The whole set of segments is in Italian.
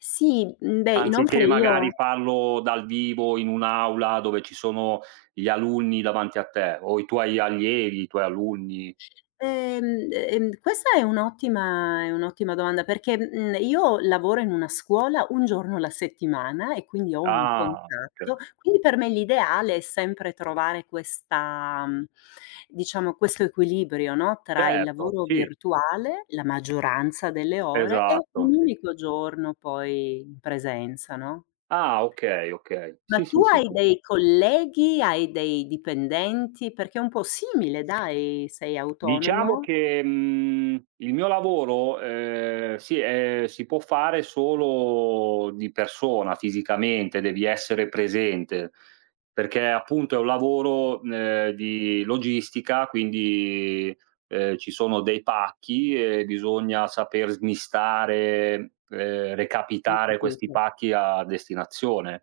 Sì, mhmm, beh, inoltre Anziché io magari parlo dal vivo, in un'aula, dove ci sono gli alunni davanti a te o i tuoi allievi, i tuoi alunni. Ehm ehm questa è un'ottima è un'ottima domanda, perché, mhmm, io lavoro in una scuola 1 giorno alla settimana e quindi ho un Ah, okay. contatto, quindi per me l'ideale è sempre trovare questa mhmm, diciamo questo equilibrio, no, tra il Certo, lavoro sì. virtuale, la maggioranza delle ore e Esatto, un sì. unico giorno poi in presenza, no? Ah, okay, okay. Ma Sì, sì, tu hai sì. dei colleghi, hai dei dipendenti? Perché è un po' simile dai, sei Diciamo autonomo? che, mhmm, il mio lavoro, ehm, si ehm, si può fare solo di persona fisicamente, devi essere presente, perché appunto è un lavoro, ehm, di logistica quindi, ehm, ci sono dei pacch,i e bisogna saper smistare, ehm, Ho recapitare questi capito. pacchi a destinazione.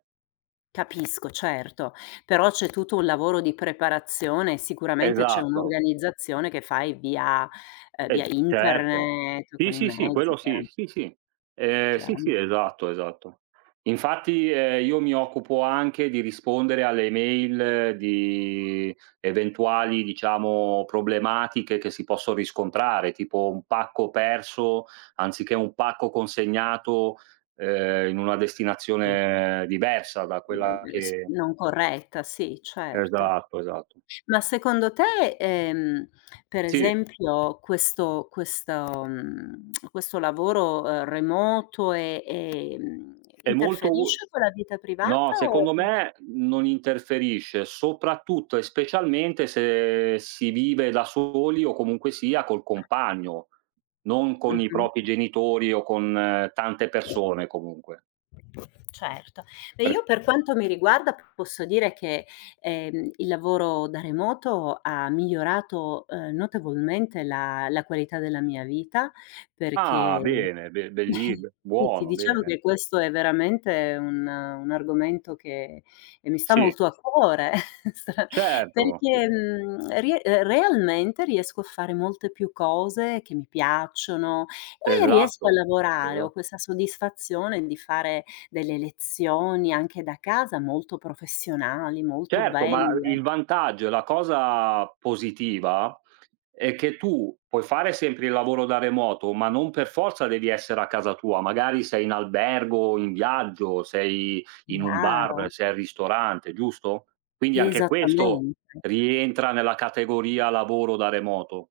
Capisco, certo, però c'è tutto un lavoro di preparazione, sicuramente c'è Esatto. un'organizzazione che fai via, ehm, via E certo. internet, Sì, con i sì, sì mezzi, quello sì. chiaram Sì, sì, ehm, sì, Chiaro. sì esatto, esatto. Infatti, ehm, io mi occupo anche di rispondere alle mail di eventuali diciamo problematiche che si possono riscontrare, tipo un pacco perso, anziché un pacco consegnato, ehm, in una Sì. destinazione diversa da quella [unintelligible] che non corretta, sì certo. Esatto, esatto. Ma secondo te, ehm, per Sì. esempio questo questo, mhmm, questo lavoro remoto, e ehm, È molto u interferisce con la vita no, privata o secondo me, non interferisce, soprattutto e specialmente se si vive da soli o comunque sia col compagno, non con i Mh-mh. propri genitori o con tante persone comunque. Certo. E Per io per quanto mi riguarda, posso dire che, ehm, il lavoro da remoto ha migliorato, ehm, notevolmente la la qualità della mia vita, Ah, perché bene, be belli b [unintelligible] buono, diciamo bene. che questo è veramente un un argomento che e mi sta Sì. molto a cuore, sta Certo, sì. perché, mhmm, ri ehm, realmente riesco a fare molte più cose che mi piacciono, e riesco a Esatto, lavorare. esa Ho questa soddisfazione di fare delle lezioni, anche da casa, molto professionali, molto Certo, ma i il belle. vantaggio e la cosa positiva, è che tu puoi fare sempre il lavoro da remoto, ma non per forza devi essere a casa tua. Magari sei in albergo, in viaggio, sei in un bar, [unintelligible] sei al ristorante, giusto? Quindi anche questo, Esattamente. rientra nella categoria lavoro da remoto.